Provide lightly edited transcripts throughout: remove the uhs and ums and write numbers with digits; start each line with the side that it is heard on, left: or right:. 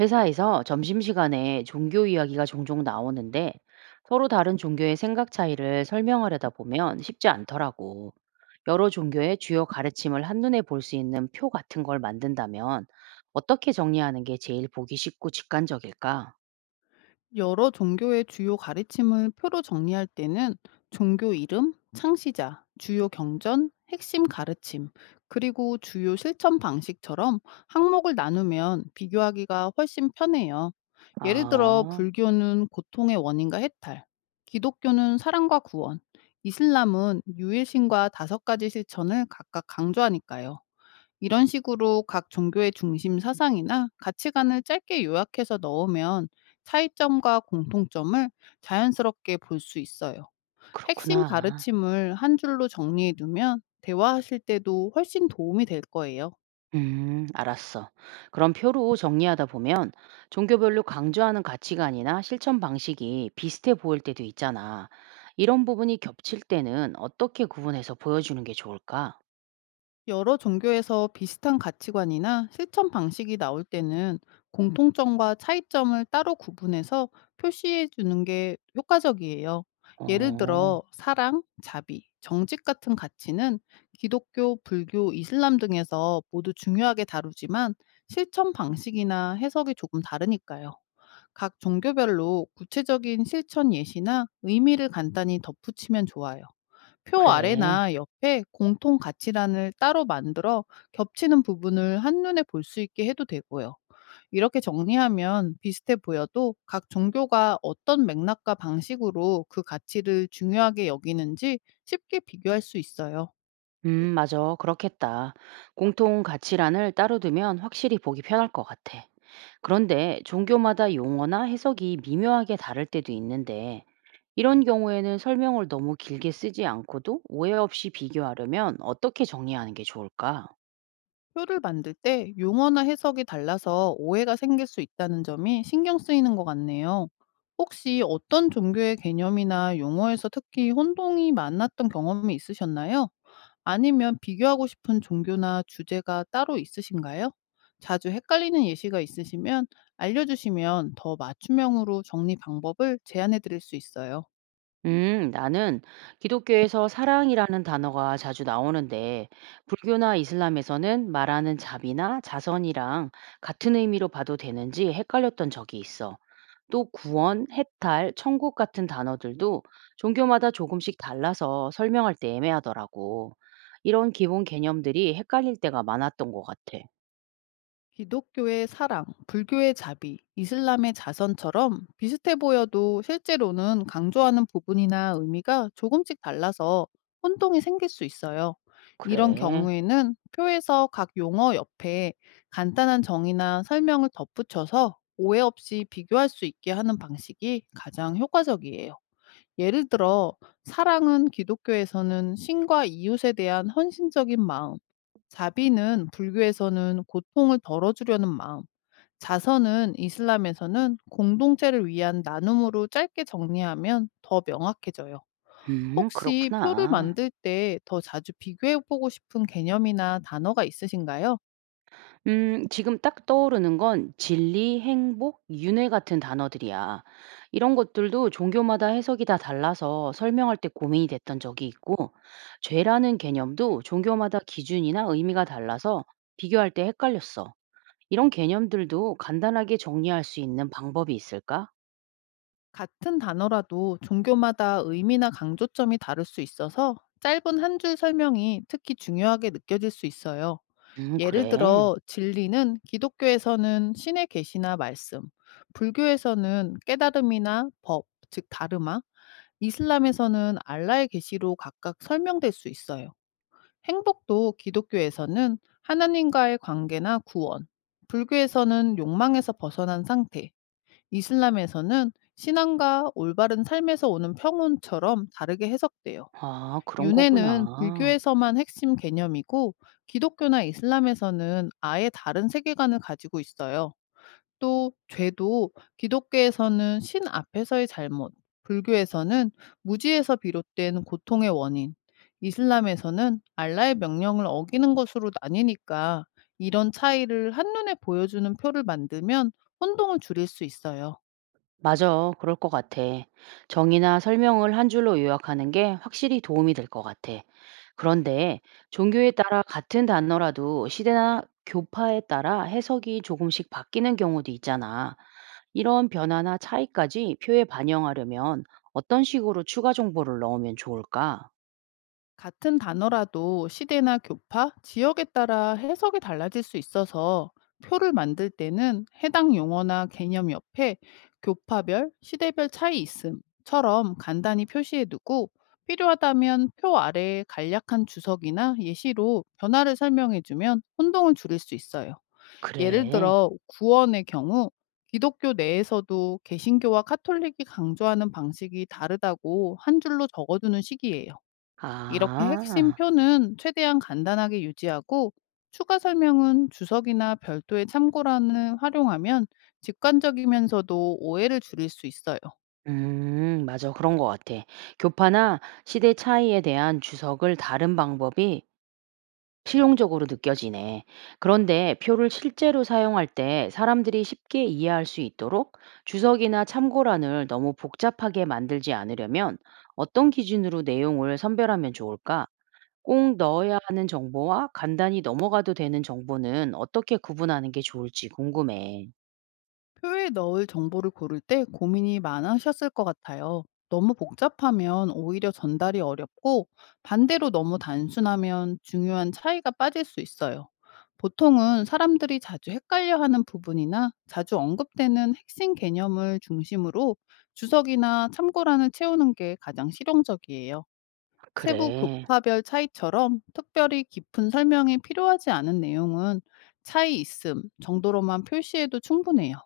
right: 회사에서 점심시간에 종교 이야기가 종종 나오는데 서로 다른 종교의 생각 차이를 설명하려다 보면 쉽지 않더라고. 여러 종교의 주요 가르침을 한눈에 볼 수 있는 표 같은 걸 만든다면 어떻게 정리하는 게 제일 보기 쉽고 직관적일까?
left: 여러 종교의 주요 가르침을 표로 정리할 때는 종교 이름, 창시자, 주요 경전, 핵심 가르침, 그리고 주요 실천 방식처럼 항목을 나누면 비교하기가 훨씬 편해요. 예를 들어,
right: 아,
left: 불교는 고통의 원인과 해탈, 기독교는 사랑과 구원, 이슬람은 유일신과 다섯 가지 실천을 각각 강조하니까요. 이런 식으로 각 종교의 중심 사상이나 가치관을 짧게 요약해서 넣으면 차이점과 공통점을 자연스럽게 볼 수 있어요. 핵심
right: 그렇구나.
left: 가르침을 한 줄로 정리해 두면 대화하실 때도 훨씬 도움이 될 거예요.
right: 알았어. 그럼 표로 정리하다 보면 종교별로 강조하는 가치관이나 실천 방식이 비슷해 보일 때도 있잖아. 이런 부분이 겹칠 때는 어떻게 구분해서 보여주는 게 좋을까?
left: 여러 종교에서 비슷한 가치관이나 실천 방식이 나올 때는 공통점과 차이점을 따로 구분해서 표시해 주는 게 효과적이에요. 예를
right: 어,
left: 들어, 사랑, 자비, 정직 같은 가치는 기독교, 불교, 이슬람 등에서 모두 중요하게 다루지만 실천 방식이나 해석이 조금 다르니까요. 각 종교별로 구체적인 실천 예시나 의미를 간단히 덧붙이면 좋아요. 표
right: 그래.
left: 아래나 옆에 공통 가치란을 따로 만들어 겹치는 부분을 한눈에 볼 수 있게 해도 되고요. 이렇게 정리하면 비슷해 보여도 각 종교가 어떤 맥락과 방식으로 그 가치를 중요하게 여기는지 쉽게 비교할 수 있어요.
right: 맞아. 그렇겠다. 공통 가치란을 따로 두면 확실히 보기 편할 것 같아. 그런데 종교마다 용어나 해석이 미묘하게 다를 때도 있는데, 이런 경우에는 설명을 너무 길게 쓰지 않고도 오해 없이 비교하려면 어떻게 정리하는 게 좋을까?
left: 표를 만들 때 용어나 해석이 달라서 오해가 생길 수 있다는 점이 신경 쓰이는 것 같네요. 혹시 어떤 종교의 개념이나 용어에서 특히 혼동이 많았던 경험이 있으셨나요? 아니면 비교하고 싶은 종교나 주제가 따로 있으신가요? 자주 헷갈리는 예시가 있으시면 알려주시면 더 맞춤형으로 정리 방법을 제안해 드릴 수 있어요.
right: 나는 기독교에서 사랑이라는 단어가 자주 나오는데, 불교나 이슬람에서는 말하는 자비나 자선이랑 같은 의미로 봐도 되는지 헷갈렸던 적이 있어. 또 구원, 해탈, 천국 같은 단어들도 종교마다 조금씩 달라서 설명할 때 애매하더라고. 이런 기본 개념들이 헷갈릴 때가 많았던 것 같아.
left: 기독교의 사랑, 불교의 자비, 이슬람의 자선처럼 비슷해 보여도 실제로는 강조하는 부분이나 의미가 조금씩 달라서 혼동이 생길 수 있어요. 이런
right: 그래.
left: 경우에는 표에서 각 용어 옆에 간단한 정의나 설명을 덧붙여서 오해 없이 비교할 수 있게 하는 방식이 가장 효과적이에요. 예를 들어, 사랑은 기독교에서는 신과 이웃에 대한 헌신적인 마음, 자비는 불교에서는 고통을 덜어주려는 마음, 자선은 이슬람에서는 공동체를 위한 나눔으로 짧게 정리하면 더 명확해져요. 혹시 표를
right: 그렇구나.
left: 만들 때 더 자주 비교해보고 싶은 개념이나 단어가 있으신가요?
right: 지금 딱 떠오르는 건 진리, 행복, 윤회 같은 단어들이야. 이런 것들도 종교마다 해석이 다 달라서 설명할 때 고민이 됐던 적이 있고, 죄라는 개념도 종교마다 기준이나 의미가 달라서 비교할 때 헷갈렸어. 이런 개념들도 간단하게 정리할 수 있는 방법이 있을까?
left: 같은 단어라도 종교마다 의미나 강조점이 다를 수 있어서 짧은 한 줄 설명이 특히 중요하게 느껴질 수 있어요. 예를
right: 그래.
left: 들어 진리는 기독교에서는 신의 계시나 말씀, 불교에서는 깨달음이나 법, 즉 다르마, 이슬람에서는 알라의 계시로 각각 설명될 수 있어요. 행복도 기독교에서는 하나님과의 관계나 구원, 불교에서는 욕망에서 벗어난 상태, 이슬람에서는 신앙과 올바른 삶에서 오는 평온처럼 다르게 해석돼요.
right: 아, 그런
left: 윤회는
right: 거구나.
left: 불교에서만 핵심 개념이고 기독교나 이슬람에서는 아예 다른 세계관을 가지고 있어요. 또 죄도 기독교에서는 신 앞에서의 잘못, 불교에서는 무지에서 비롯된 고통의 원인, 이슬람에서는 알라의 명령을 어기는 것으로 나뉘니까 이런 차이를 한눈에 보여주는 표를 만들면 혼동을 줄일 수 있어요.
right: 맞아. 그럴 것 같아. 정의나 설명을 한 줄로 요약하는 게 확실히 도움이 될 것 같아. 그런데 종교에 따라 같은 단어라도 시대나 교파에 따라 해석이 조금씩 바뀌는 경우도 있잖아. 이런 변화나 차이까지 표에 반영하려면 어떤 식으로 추가 정보를 넣으면 좋을까?
left: 같은 단어라도 시대나 교파, 지역에 따라 해석이 달라질 수 있어서 표를 만들 때는 해당 용어나 개념 옆에 교파별, 시대별 차이 있음처럼 간단히 표시해두고 필요하다면 표 아래에 간략한 주석이나 예시로 변화를 설명해주면 혼동을 줄일 수 있어요. 예를
right: 그래.
left: 들어 구원의 경우 기독교 내에서도 개신교와 카톨릭이 강조하는 방식이 다르다고 한 줄로 적어두는 식이에요. 이렇게 핵심
right: 아.
left: 표는 최대한 간단하게 유지하고 추가 설명은 주석이나 별도의 참고란을 활용하면 직관적이면서도 오해를 줄일 수 있어요.
right: 맞아. 그런 것 같아. 교파나 시대 차이에 대한 주석을 다른 방법이 실용적으로 느껴지네. 그런데 표를 실제로 사용할 때 사람들이 쉽게 이해할 수 있도록 주석이나 참고란을 너무 복잡하게 만들지 않으려면 어떤 기준으로 내용을 선별하면 좋을까? 꼭 넣어야 하는 정보와 간단히 넘어가도 되는 정보는 어떻게 구분하는 게 좋을지 궁금해.
left: 표에 넣을 정보를 고를 때 고민이 많으셨을 것 같아요. 너무 복잡하면 오히려 전달이 어렵고, 반대로 너무 단순하면 중요한 차이가 빠질 수 있어요. 보통은 사람들이 자주 헷갈려 하는 부분이나 자주 언급되는 핵심 개념을 중심으로 주석이나 참고란을 채우는 게 가장 실용적이에요. 세부
right: 그래,
left: 교파별 차이처럼 특별히 깊은 설명이 필요하지 않은 내용은 차이 있음 정도로만 표시해도 충분해요.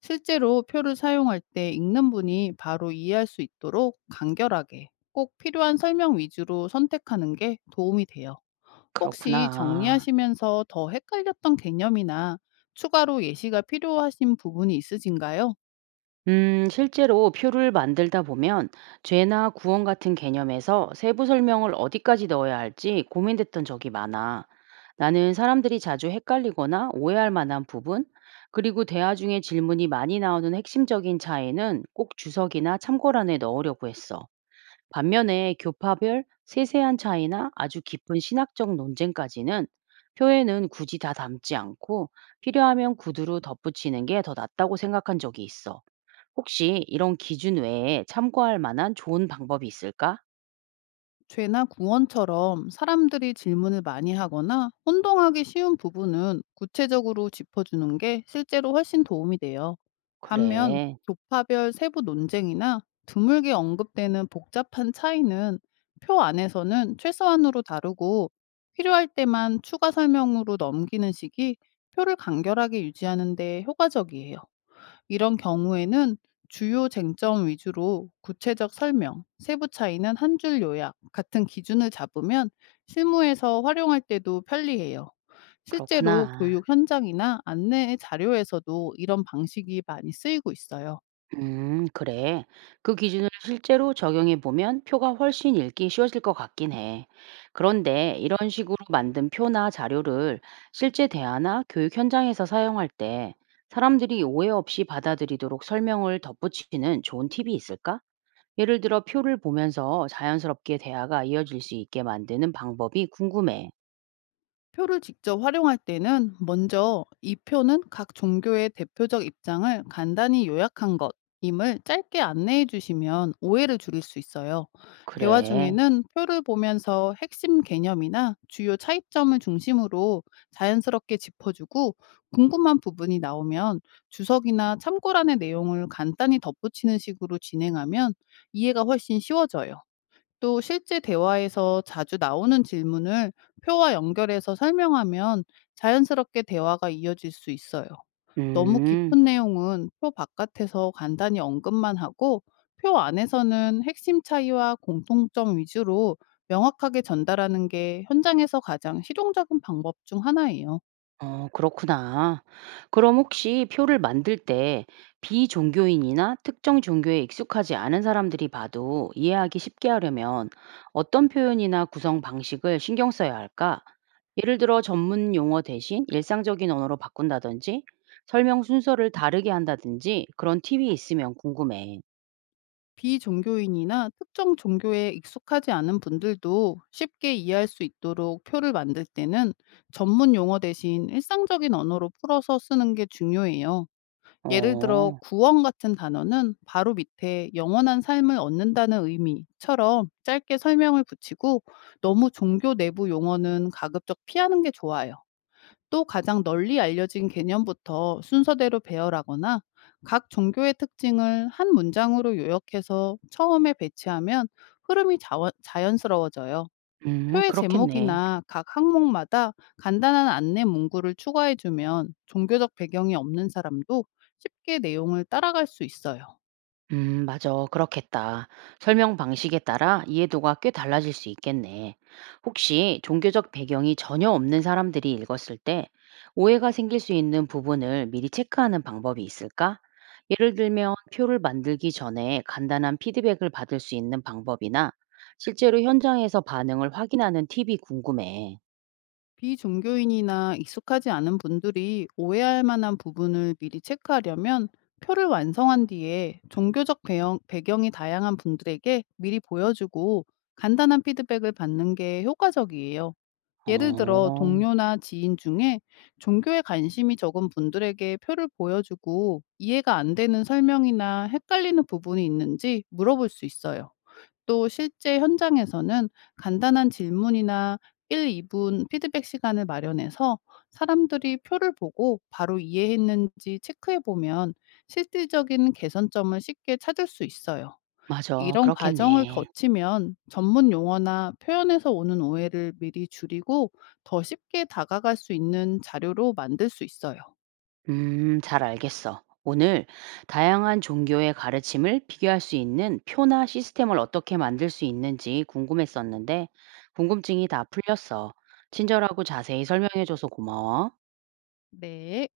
left: 실제로 표를 사용할 때 읽는 분이 바로 이해할 수 있도록 간결하게 꼭 필요한 설명 위주로 선택하는 게 도움이 돼요. 혹시
right: 그렇구나.
left: 정리하시면서 더 헷갈렸던 개념이나 추가로 예시가 필요하신 부분이 있으신가요?
right: 실제로 표를 만들다 보면 죄나 구원 같은 개념에서 세부 설명을 어디까지 넣어야 할지 고민됐던 적이 많아. 나는 사람들이 자주 헷갈리거나 오해할 만한 부분, 그리고 대화 중에 질문이 많이 나오는 핵심적인 차이는 꼭 주석이나 참고란에 넣으려고 했어. 반면에 교파별 세세한 차이나 아주 깊은 신학적 논쟁까지는 표에는 굳이 다 담지 않고 필요하면 구두로 덧붙이는 게 더 낫다고 생각한 적이 있어. 혹시 이런 기준 외에 참고할 만한 좋은 방법이 있을까?
left: 죄나 구원처럼 사람들이 질문을 많이 하거나 혼동하기 쉬운 부분은 구체적으로 짚어주는 게 실제로 훨씬 도움이 돼요. 반면
right: 그래,
left: 교파별 세부 논쟁이나 드물게 언급되는 복잡한 차이는 표 안에서는 최소한으로 다루고 필요할 때만 추가 설명으로 넘기는 식이 표를 간결하게 유지하는 데 효과적이에요. 이런 경우에는 주요 쟁점 위주로 구체적 설명, 세부 차이는 한 줄 요약 같은 기준을 잡으면 실무에서 활용할 때도 편리해요. 실제로
right: 그렇구나.
left: 교육 현장이나 안내 자료에서도 이런 방식이 많이 쓰이고 있어요.
right: 그래. 그 기준을 실제로 적용해 보면 표가 훨씬 읽기 쉬워질 것 같긴 해. 그런데 이런 식으로 만든 표나 자료를 실제 대화나 교육 현장에서 사용할 때 사람들이 오해 없이 받아들이도록 설명을 덧붙이는 좋은 팁이 있을까? 예를 들어 표를 보면서 자연스럽게 대화가 이어질 수 있게 만드는 방법이 궁금해.
left: 표를 직접 활용할 때는 먼저 이 표는 각 종교의 대표적 입장을 간단히 요약한 것임을 짧게 안내해 주시면 오해를 줄일 수 있어요. 대화
right: 그래.
left: 중에는 표를 보면서 핵심 개념이나 주요 차이점을 중심으로 자연스럽게 짚어주고, 궁금한 부분이 나오면 주석이나 참고란의 내용을 간단히 덧붙이는 식으로 진행하면 이해가 훨씬 쉬워져요. 또 실제 대화에서 자주 나오는 질문을 표와 연결해서 설명하면 자연스럽게 대화가 이어질 수 있어요. 너무
right: 음,
left: 깊은 내용은 표 바깥에서 간단히 언급만 하고 표 안에서는 핵심 차이와 공통점 위주로 명확하게 전달하는 게 현장에서 가장 실용적인 방법 중 하나예요.
right: 어, 그렇구나. 그럼 혹시 표를 만들 때 비종교인이나 특정 종교에 익숙하지 않은 사람들이 봐도 이해하기 쉽게 하려면 어떤 표현이나 구성 방식을 신경 써야 할까? 예를 들어 전문 용어 대신 일상적인 언어로 바꾼다든지 설명 순서를 다르게 한다든지 그런 팁이 있으면 궁금해.
left: 비종교인이나 특정 종교에 익숙하지 않은 분들도 쉽게 이해할 수 있도록 표를 만들 때는 전문 용어 대신 일상적인 언어로 풀어서 쓰는 게 중요해요. 예를 들어
right: 어,
left: 구원 같은 단어는 바로 밑에 영원한 삶을 얻는다는 의미처럼 짧게 설명을 붙이고, 너무 종교 내부 용어는 가급적 피하는 게 좋아요. 또 가장 널리 알려진 개념부터 순서대로 배열하거나 각 종교의 특징을 한 문장으로 요약해서 처음에 배치하면 흐름이 자연스러워져요. 표의
right: 그렇겠네.
left: 제목이나 각 항목마다 간단한 안내 문구를 추가해주면 종교적 배경이 없는 사람도 쉽게 내용을 따라갈 수 있어요.
right: 맞아. 그렇겠다. 설명 방식에 따라 이해도가 꽤 달라질 수 있겠네. 혹시 종교적 배경이 전혀 없는 사람들이 읽었을 때 오해가 생길 수 있는 부분을 미리 체크하는 방법이 있을까? 예를 들면 표를 만들기 전에 간단한 피드백을 받을 수 있는 방법이나 실제로 현장에서 반응을 확인하는 팁이 궁금해.
left: 비종교인이나 익숙하지 않은 분들이 오해할 만한 부분을 미리 체크하려면 표를 완성한 뒤에 종교적 배경, 배경이 다양한 분들에게 미리 보여주고 간단한 피드백을 받는 게 효과적이에요. 예를 들어
right: 어,
left: 동료나 지인 중에 종교에 관심이 적은 분들에게 표를 보여주고 이해가 안 되는 설명이나 헷갈리는 부분이 있는지 물어볼 수 있어요. 또 실제 현장에서는 간단한 질문이나 1, 2분 피드백 시간을 마련해서 사람들이 표를 보고 바로 이해했는지 체크해 보면 실질적인 개선점을 쉽게 찾을 수 있어요.
right: 맞아.
left: 이런 과정을
right: 그렇겠네.
left: 거치면 전문 용어나 표현에서 오는 오해를 미리 줄이고 더 쉽게 다가갈 수 있는 자료로 만들 수 있어요.
right: 잘 알겠어. 오늘 다양한 종교의 가르침을 비교할 수 있는 표나 시스템을 어떻게 만들 수 있는지 궁금했었는데, 궁금증이 다 풀렸어. 친절하고 자세히 설명해줘서 고마워.
left: 네.